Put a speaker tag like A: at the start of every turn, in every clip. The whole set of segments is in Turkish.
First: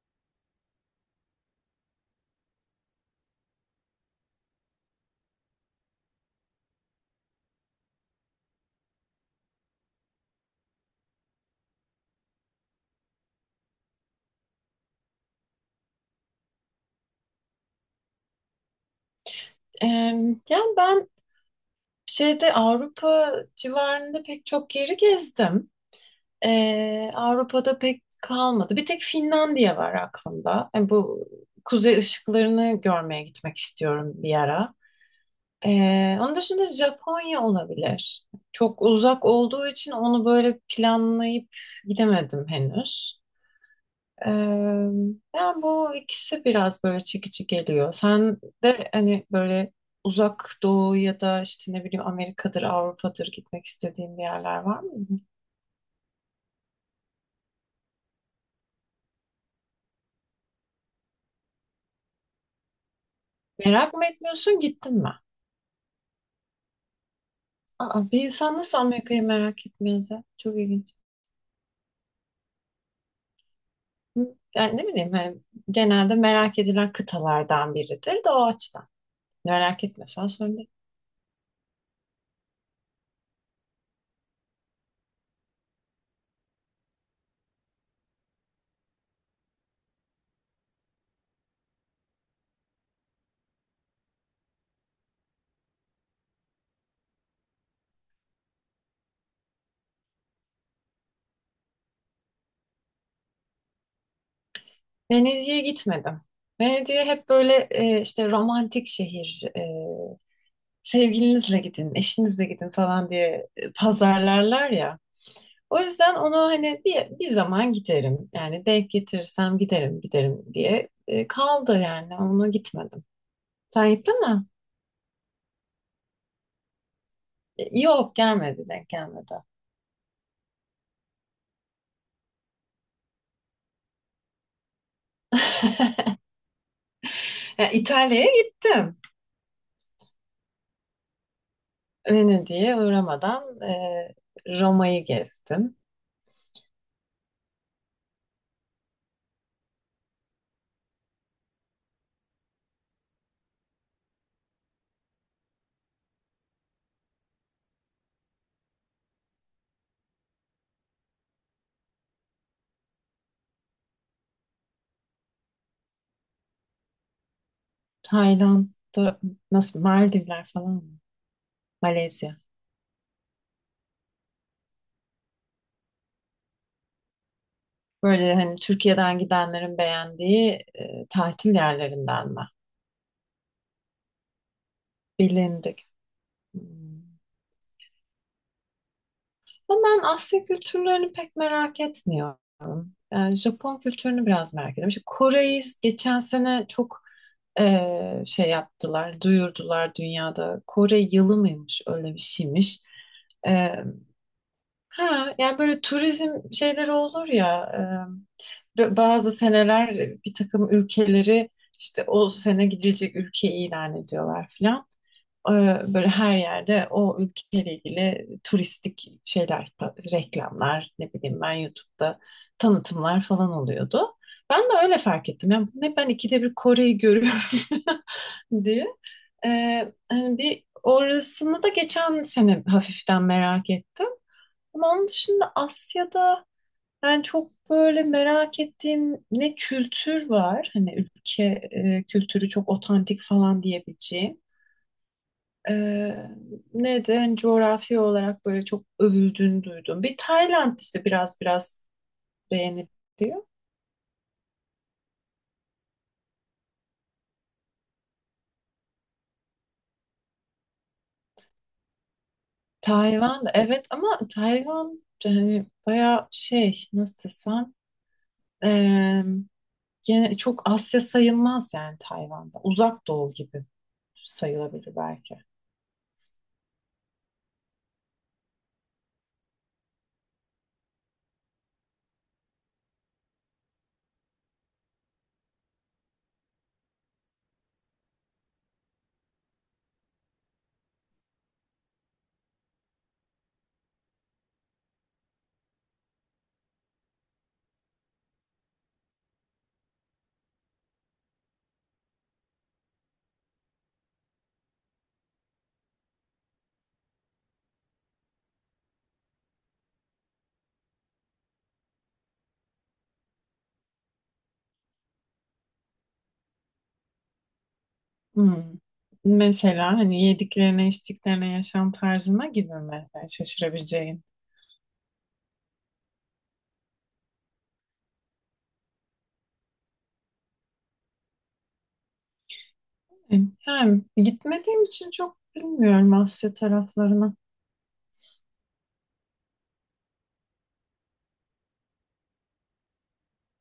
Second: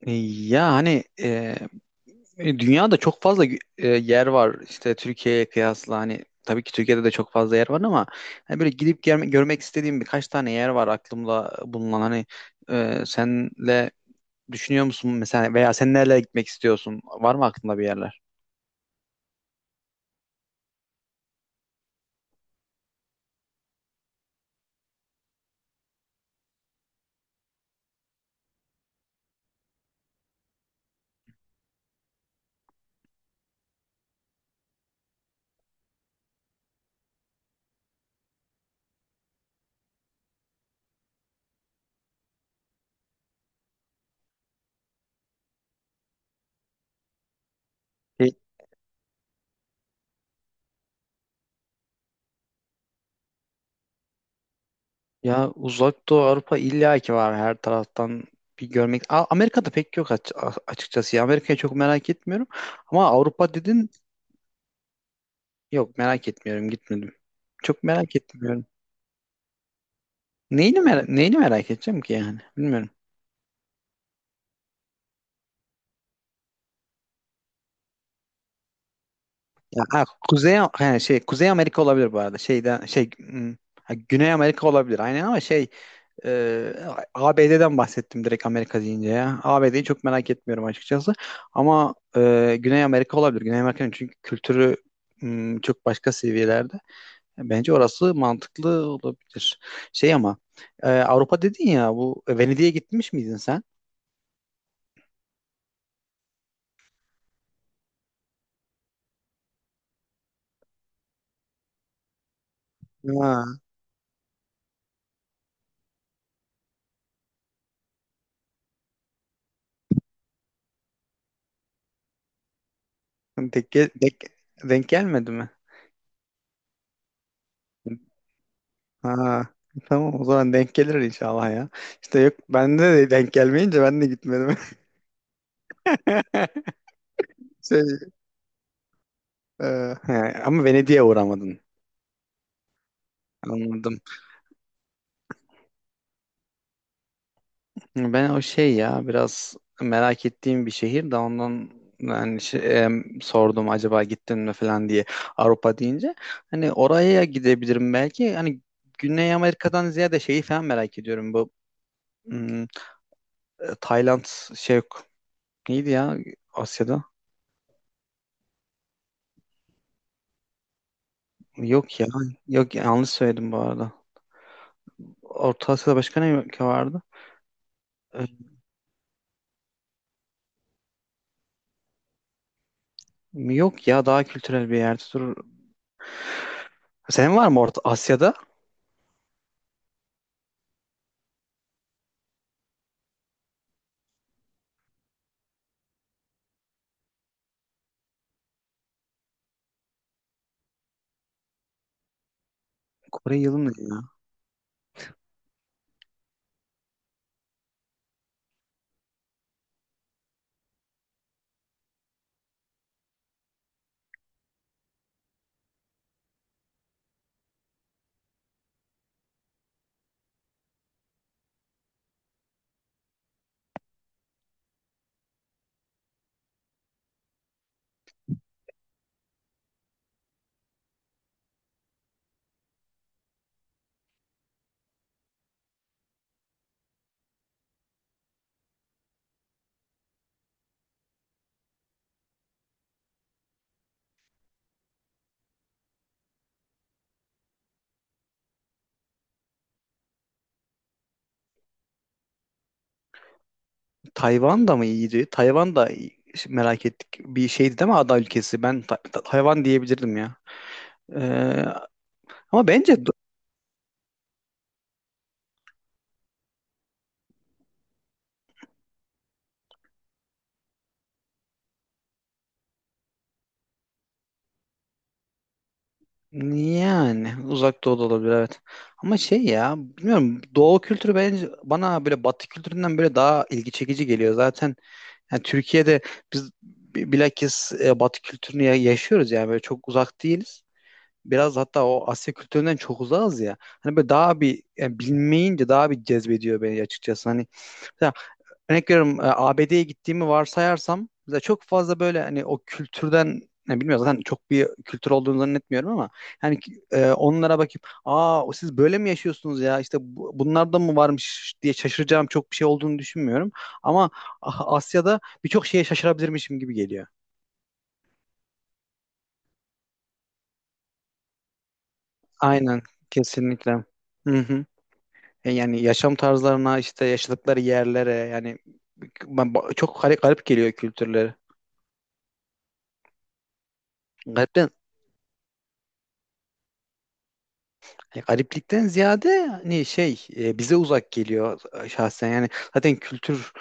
A: E, Ya hani e, dünyada çok fazla yer var işte Türkiye'ye kıyasla hani tabii ki Türkiye'de de çok fazla yer var ama hani böyle görmek istediğim birkaç tane yer var aklımda bulunan hani, senle düşünüyor musun mesela veya sen nerelere gitmek istiyorsun, var mı aklında bir yerler?
B: Ee, yani ben şeyde Avrupa civarında pek çok yeri gezdim. Avrupa'da pek kalmadı. Bir tek Finlandiya var aklımda. Yani bu kuzey ışıklarını görmeye gitmek istiyorum bir ara. Onun dışında Japonya olabilir. Çok uzak olduğu için onu böyle planlayıp gidemedim henüz. Ee, Yani bu ikisi biraz böyle çekici geliyor.
A: E,
B: Sen de hani böyle uzak doğu ya da işte ne bileyim Amerika'dır, Avrupa'dır gitmek istediğin bir yerler var mı?
A: Ya, Uzak Doğu Avrupa illa ki var, her taraftan bir görmek. Amerika'da pek yok, açıkçası ya, Amerika'yı çok merak etmiyorum ama Avrupa dedin.
B: Merak mı etmiyorsun, gittin mi?
A: Yok, merak etmiyorum, gitmedim. Çok
B: Aa,
A: merak
B: bir insan
A: etmiyorum.
B: nasıl Amerika'yı merak etmez ya? Çok ilginç.
A: Neyini merak edeceğim ki yani? Bilmiyorum.
B: Hı? Yani ne bileyim hani genelde merak edilen kıtalardan biridir de o açıdan.
A: Ya,
B: Merak
A: ha,
B: etmiyorsan
A: Kuzey
B: sorun değil.
A: yani şey Kuzey Amerika olabilir bu arada. Ha, Güney Amerika olabilir. Aynen ama e, ABD'den bahsettim direkt Amerika deyince ya. ABD'yi çok merak etmiyorum açıkçası. Ama Güney Amerika olabilir. Güney Amerika'nın çünkü kültürü çok başka seviyelerde. Bence orası mantıklı olabilir. Şey ama Avrupa dedin ya, bu Venedik'e gitmiş miydin sen?
B: Venedik'e gitmedim. Venedik'e hep böyle işte romantik şehir sevgilinizle gidin, eşinizle gidin falan diye
A: Ha,
B: pazarlarlar ya. O yüzden onu hani bir zaman giderim. Yani denk getirirsem giderim, giderim diye kaldı yani. Ona gitmedim.
A: Denk, gel-
B: Sen gittin
A: denk,
B: mi?
A: denk gelmedi mi?
B: Yok gelmedi, denk gelmedi.
A: Ha, tamam, o zaman denk gelir inşallah ya. İşte yok, bende de denk gelmeyince ben de gitmedim.
B: Yani
A: Şey,
B: İtalya'ya gittim.
A: e, he, ama Venedik'e uğramadın.
B: Venedik'e uğramadan
A: Anladım.
B: Roma'yı gezdim.
A: Ben o şey ya, biraz merak ettiğim bir şehir de ondan yani, sordum acaba gittin mi falan diye, Avrupa deyince. Hani oraya gidebilirim belki. Hani Güney Amerika'dan ziyade şeyi falan merak ediyorum, bu hmm, Tayland, şey yok. Neydi ya Asya'da?
B: Tayland'da nasıl Maldivler falan mı?
A: Yok ya.
B: Malezya.
A: Yok, yanlış söyledim bu arada. Orta Asya'da başka ne ülke vardı? Ee,
B: Böyle hani Türkiye'den gidenlerin beğendiği tatil yerlerindenler.
A: yok ya, daha kültürel bir yerde dur.
B: Bilindik. Hmm.
A: Senin var mı Orta Asya'da?
B: Ama ben Asya kültürlerini pek merak etmiyorum. Yani Japon kültürünü biraz merak ediyorum. İşte Kore'yi geçen sene çok şey yaptılar, duyurdular dünyada. Kore yılı mıymış, öyle bir şeymiş.
A: Kore yılı ne
B: Eee,
A: ya?
B: ha, yani böyle turizm şeyleri olur ya, bazı seneler bir takım ülkeleri işte o sene gidilecek ülke ilan ediyorlar filan. Böyle her yerde o ülkeyle ilgili turistik şeyler, reklamlar, ne bileyim ben YouTube'da tanıtımlar falan oluyordu. Ben de öyle fark ettim. Yani ne ben ikide bir Kore'yi görüyorum diye. Hani bir orasını da geçen sene hafiften merak ettim. Ama onun dışında Asya'da ben çok böyle merak ettiğim ne kültür var. Hani ülke kültürü çok otantik falan diyebileceğim. Ee, Neydi? Hani coğrafi olarak böyle çok övüldüğünü duydum. Bir Tayland işte biraz biraz beğeniliyor.
A: Tayvan da mı iyiydi? Merak ettik. Bir şeydi değil mi, ada ülkesi? Ben Tayvan diyebilirdim ya. Ee, ama bence
B: Tayvan da evet ama Tayvan da hani bayağı şey nasıl desem ee, gene çok Asya sayılmaz yani Tayvan'da. Uzak Doğu gibi sayılabilir belki.
A: Yani uzak doğu da olabilir evet. Ama şey ya, bilmiyorum, doğu kültürü bence bana böyle batı kültüründen böyle daha ilgi çekici geliyor. Zaten yani Türkiye'de biz bilakis batı kültürünü yaşıyoruz, yani böyle çok uzak değiliz. Biraz hatta o Asya kültüründen çok uzağız ya. Hani böyle daha bir yani, bilmeyince daha bir cezbediyor beni açıkçası. Hani örnek veriyorum, ABD'ye gittiğimi varsayarsam mesela, çok fazla böyle hani o kültürden ne, bilmiyorum, zaten çok bir kültür olduğunu zannetmiyorum ama yani onlara bakıp aa o siz böyle mi yaşıyorsunuz ya, işte bunlarda mı varmış diye şaşıracağım çok bir şey olduğunu düşünmüyorum, ama Asya'da birçok şeye şaşırabilirmişim gibi geliyor.
B: Hmm. Mesela hani yediklerine, içtiklerine, yaşam tarzına gibi
A: Aynen,
B: mi? Yani
A: kesinlikle.
B: şaşırabileceğin.
A: Hı hı. Yani yaşam tarzlarına, işte yaşadıkları yerlere yani, çok garip geliyor kültürleri.
B: E, Yani
A: Garip,
B: gitmediğim için çok bilmiyorum Asya taraflarını.
A: hani gariplikten ziyade hani şey, bize uzak geliyor, şahsen yani. Zaten kültür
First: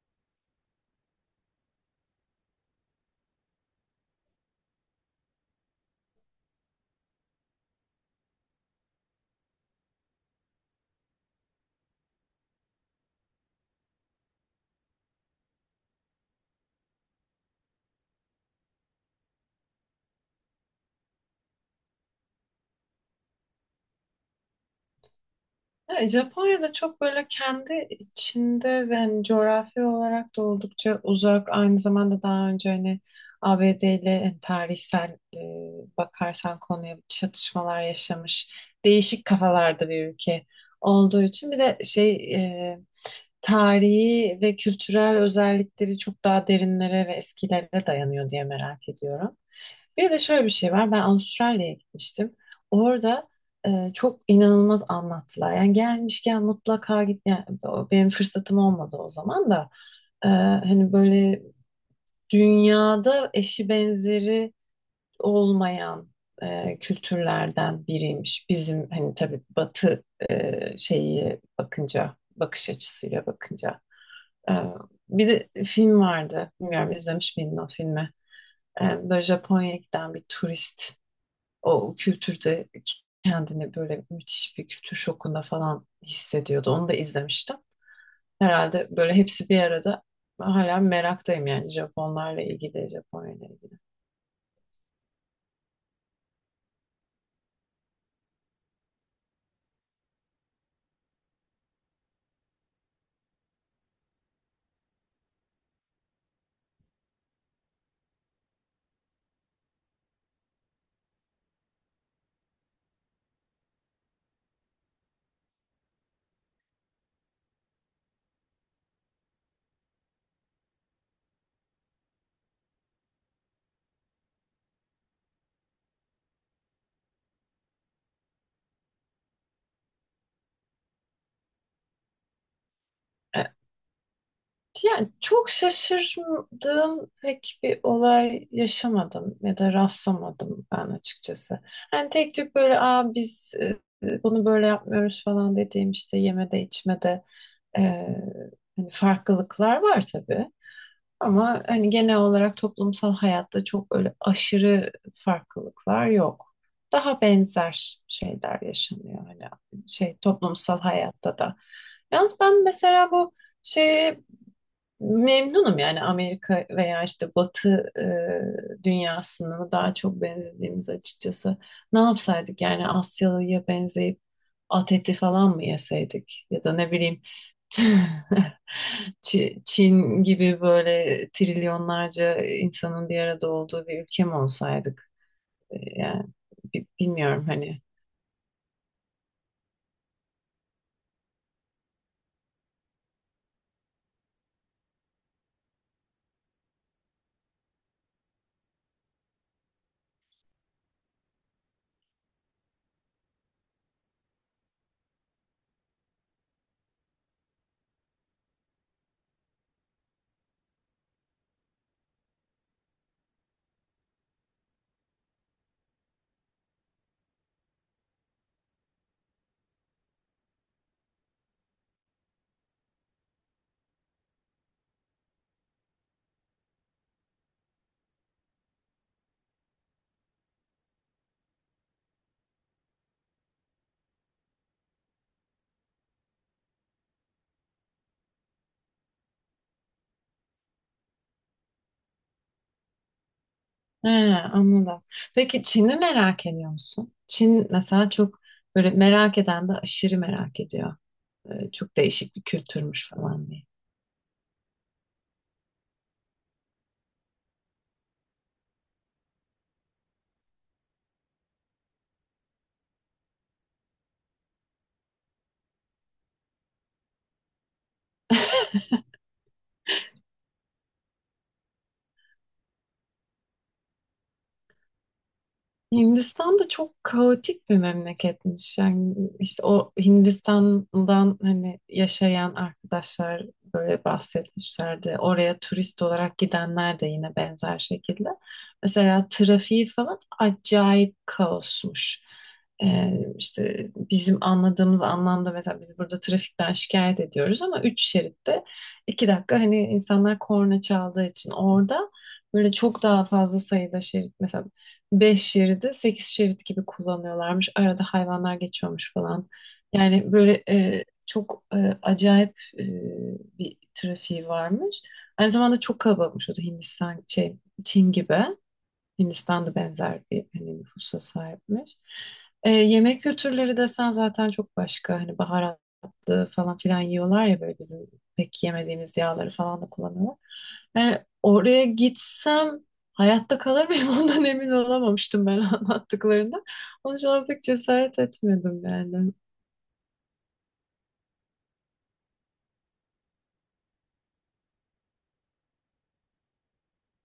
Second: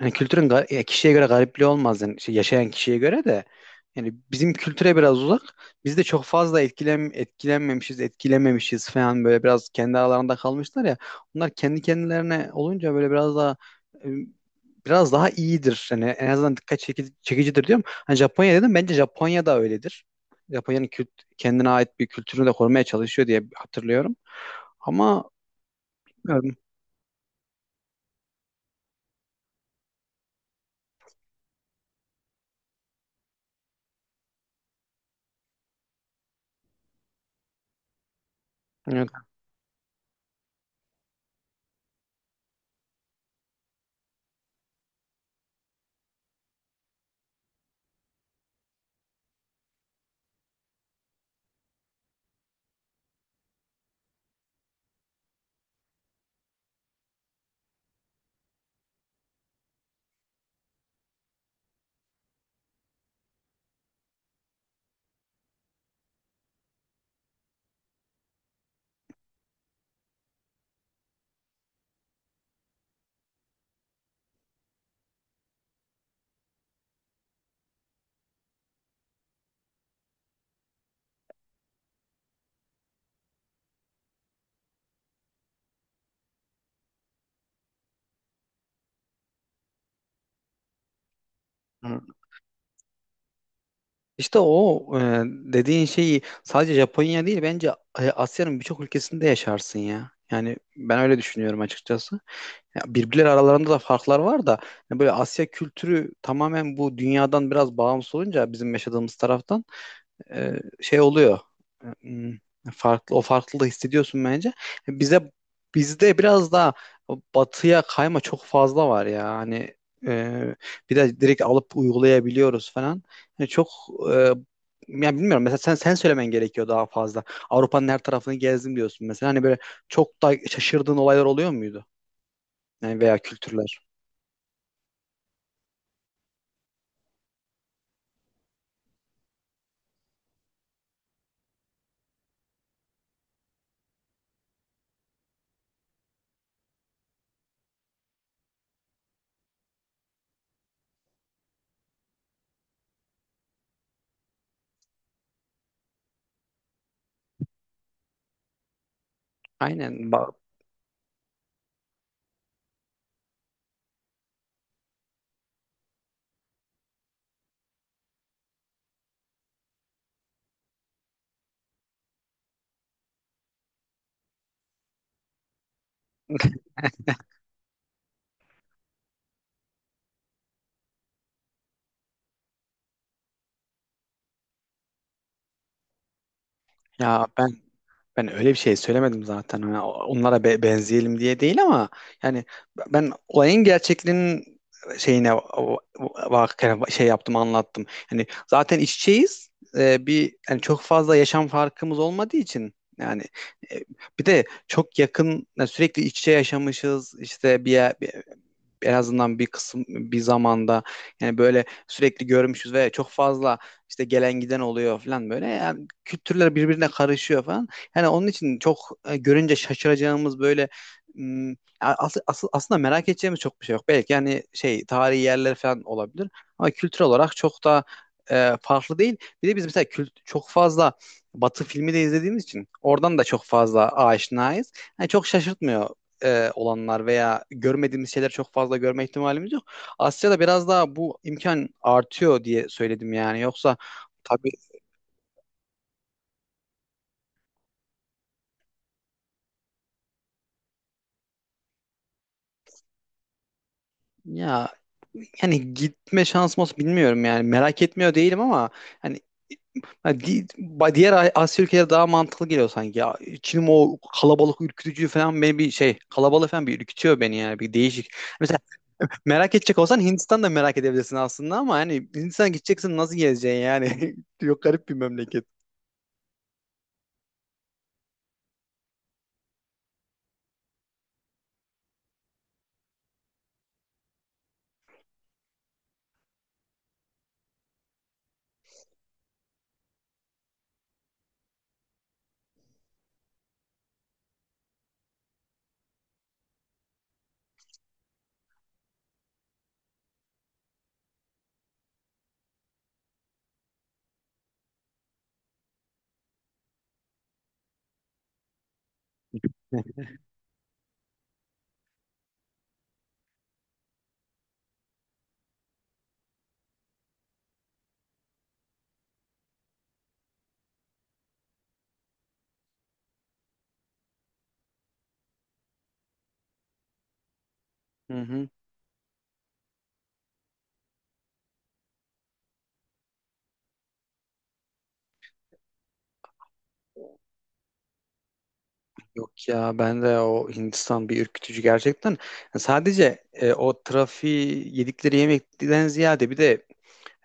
A: yani kültürün ya, kişiye göre garipliği olmaz yani, şey, yaşayan kişiye göre de yani, bizim kültüre biraz uzak, biz de çok fazla etkilenmemişiz falan, böyle biraz kendi aralarında kalmışlar ya, bunlar kendi kendilerine olunca böyle biraz daha e, biraz daha iyidir yani en azından dikkat çekicidir diyorum. Hani Japonya dedim, bence Japonya da öyledir. Japonya'nın kendine ait bir kültürünü de korumaya çalışıyor diye hatırlıyorum. Ama
B: Ya,
A: bilmiyorum.
B: Japonya'da çok böyle kendi içinde ve hani coğrafi olarak da oldukça uzak. Aynı zamanda daha önce hani ABD ile hani tarihsel bakarsan konuya çatışmalar yaşamış.
A: Evet.
B: Değişik kafalarda bir ülke olduğu için bir de şey e, tarihi ve kültürel özellikleri çok daha derinlere ve eskilere dayanıyor diye merak ediyorum. Bir de şöyle bir şey var. Ben Avustralya'ya gitmiştim. Orada çok inanılmaz anlattılar. Yani gelmişken mutlaka git. Yani benim fırsatım olmadı o zaman da. Hani böyle dünyada eşi benzeri olmayan kültürlerden biriymiş. Bizim hani tabii Batı şeyi bakınca, bakış açısıyla bakınca. E, Bir de film vardı. Bilmiyorum izlemiş miydin o filmi? Böyle Japonya'ya giden bir turist o kültürde kendini böyle müthiş bir kültür şokunda falan hissediyordu. Onu da izlemiştim. Herhalde böyle hepsi bir arada hala meraktayım yani Japonlarla ilgili, Japonya'yla ilgili.
A: İşte o dediğin şeyi sadece Japonya değil bence, Asya'nın birçok ülkesinde yaşarsın ya. Yani ben öyle düşünüyorum açıkçası. Ya, birbirleri aralarında da farklar var da yani, böyle Asya kültürü tamamen bu dünyadan biraz bağımsız olunca bizim yaşadığımız taraftan şey oluyor. E, Hmm, Farklı, o farklılığı hissediyorsun bence. E, Bize bizde biraz daha batıya kayma çok fazla var ya. Hani, e, bir de direkt alıp uygulayabiliyoruz falan. Yani çok e, ya bilmiyorum, mesela sen söylemen gerekiyor daha fazla. Avrupa'nın her tarafını gezdim diyorsun mesela. Hani böyle çok da şaşırdığın olaylar oluyor muydu? Yani veya kültürler.
B: Yani çok şaşırdığım pek bir olay yaşamadım ya da rastlamadım ben açıkçası. Hani tek tük böyle Aa, biz bunu böyle yapmıyoruz falan dediğim işte yemede içmede e, hani farklılıklar var tabii. Ama hani genel olarak toplumsal hayatta çok öyle aşırı farklılıklar yok. Daha benzer şeyler yaşanıyor hani
A: Aynen.
B: şey toplumsal hayatta da. Yalnız ben mesela bu şey memnunum yani Amerika veya işte Batı dünyasına daha çok benzediğimiz açıkçası. Ne yapsaydık yani Asyalı'ya benzeyip at eti falan mı yeseydik ya da ne bileyim Çin gibi böyle trilyonlarca insanın bir arada olduğu bir ülke mi olsaydık? Yani
A: Ya
B: bilmiyorum
A: ben
B: hani.
A: Ben öyle bir şey söylemedim zaten. Hani onlara benzeyelim diye değil ama yani, ben olayın gerçekliğinin şeyine bak, şey yaptım, anlattım. Yani zaten iç içeyiz. Bir yani, çok fazla yaşam farkımız olmadığı için yani, e, bir de çok yakın yani, sürekli iç içe yaşamışız. İşte bir yer, en azından bir kısım bir zamanda yani böyle sürekli görmüşüz ve çok fazla işte gelen giden oluyor falan, böyle yani kültürler birbirine karışıyor falan. Yani onun için çok görünce şaşıracağımız böyle aslında merak edeceğimiz çok bir şey yok. Belki yani şey, tarihi yerler falan olabilir, ama kültür olarak çok da farklı değil. Bir de biz mesela kült çok fazla Batı filmi de izlediğimiz için oradan da çok fazla aşinayız. Yani çok şaşırtmıyor olanlar veya görmediğimiz şeyler çok fazla görme ihtimalimiz yok. Asya'da biraz daha bu imkan artıyor diye söyledim yani. Yoksa
B: He,
A: tabii.
B: anladım. Peki Çin'i merak ediyor musun? Çin mesela çok böyle merak eden de aşırı merak ediyor. Çok değişik bir kültürmüş falan diye.
A: Ya yani, gitme şansım olsa bilmiyorum yani, merak etmiyor değilim ama hani, ha, diğer Asya ülkeleri daha mantıklı geliyor sanki. Ya, Çin'in o kalabalık ürkütücü falan, beni bir şey, kalabalık falan bir ürkütüyor beni yani, bir değişik. Mesela merak edecek olsan Hindistan'da merak edebilirsin aslında, ama hani Hindistan gideceksin nasıl gezeceksin yani? Yok, garip bir memleket.
B: Hindistan da çok kaotik bir memleketmiş. Yani işte o Hindistan'dan hani yaşayan arkadaşlar böyle bahsetmişlerdi. Oraya turist olarak gidenler de yine benzer şekilde. Mesela trafiği falan acayip kaosmuş. Ee, işte bizim anladığımız anlamda mesela biz burada trafikten şikayet ediyoruz ama üç şeritte iki dakika hani insanlar korna çaldığı için orada böyle çok daha fazla sayıda şerit mesela 5 şeridi 8 şerit gibi kullanıyorlarmış. Arada hayvanlar geçiyormuş falan. Yani böyle çok acayip e, bir trafiği varmış. Aynı zamanda çok kalabalıkmış o da Hindistan şey Çin gibi. Hindistan'da benzer bir hani nüfusa sahipmiş. Yemek kültürleri desen zaten çok başka. Hani baharatlı falan filan yiyorlar ya böyle bizim
A: Hı hı.
B: pek yemediğimiz yağları falan da kullanıyorlar. Yani oraya gitsem hayatta kalır mıyım ondan emin olamamıştım ben anlattıklarında. Onun için ona pek cesaret etmedim yani.
A: Yok ya, ben de o Hindistan bir ürkütücü gerçekten. Yani sadece o trafiği, yedikleri yemekten ziyade bir de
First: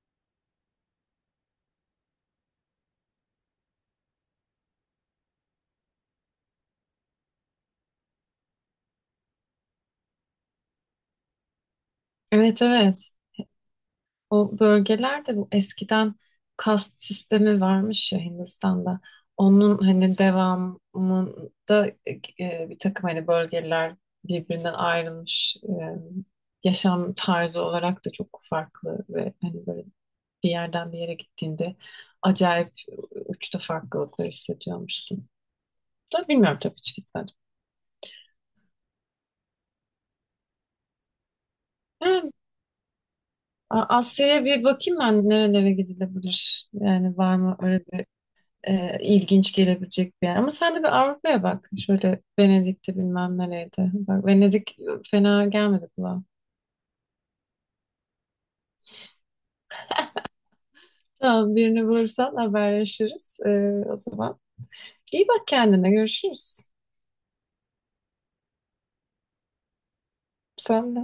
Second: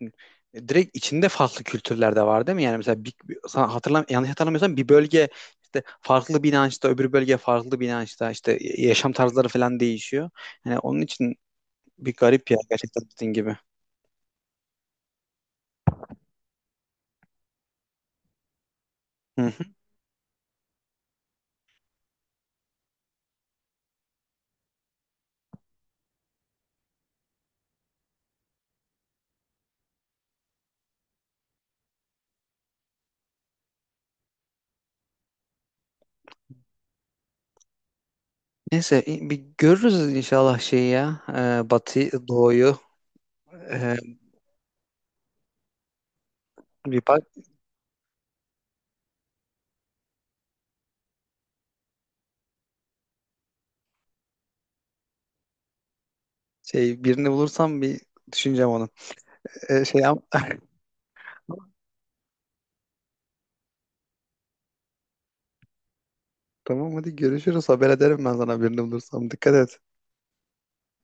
A: hani, direkt içinde farklı kültürler de var değil mi? Yani mesela sana yanlış hatırlamıyorsam, bir bölge işte farklı bir inançta, öbür bölge farklı bir inançta, işte yaşam tarzları falan değişiyor. Yani onun için bir garip ya,
B: Evet
A: gerçekten,
B: evet.
A: dediğin gibi.
B: O bölgelerde bu eskiden kast sistemi varmış ya Hindistan'da.
A: Hı hı.
B: Onun hani devamında bir takım hani bölgeler birbirinden ayrılmış yaşam tarzı olarak da çok farklı ve hani böyle bir yerden bir yere gittiğinde acayip uçta farklılıklar hissediyormuşsun. Da bilmiyorum tabii hiç gitmedim.
A: Neyse, bir görürüz inşallah şeyi ya, Batı
B: Yani
A: Doğu'yu. E,
B: Asya'ya bir bakayım ben nerelere gidilebilir.
A: bir
B: Yani
A: bak.
B: var mı öyle ilginç gelebilecek bir yer. Ama sen de bir Avrupa'ya bak. Şöyle Venedik'te bilmem nereydi. Bak Venedik fena gelmedi kulağa.
A: Şey, birini bulursam bir düşüneceğim onu. Şey yap.
B: Tamam birini bulursan haberleşiriz. O zaman iyi bak kendine görüşürüz.
A: Tamam hadi görüşürüz. Haber ederim ben sana birini bulursam. Dikkat et.
B: Sen de.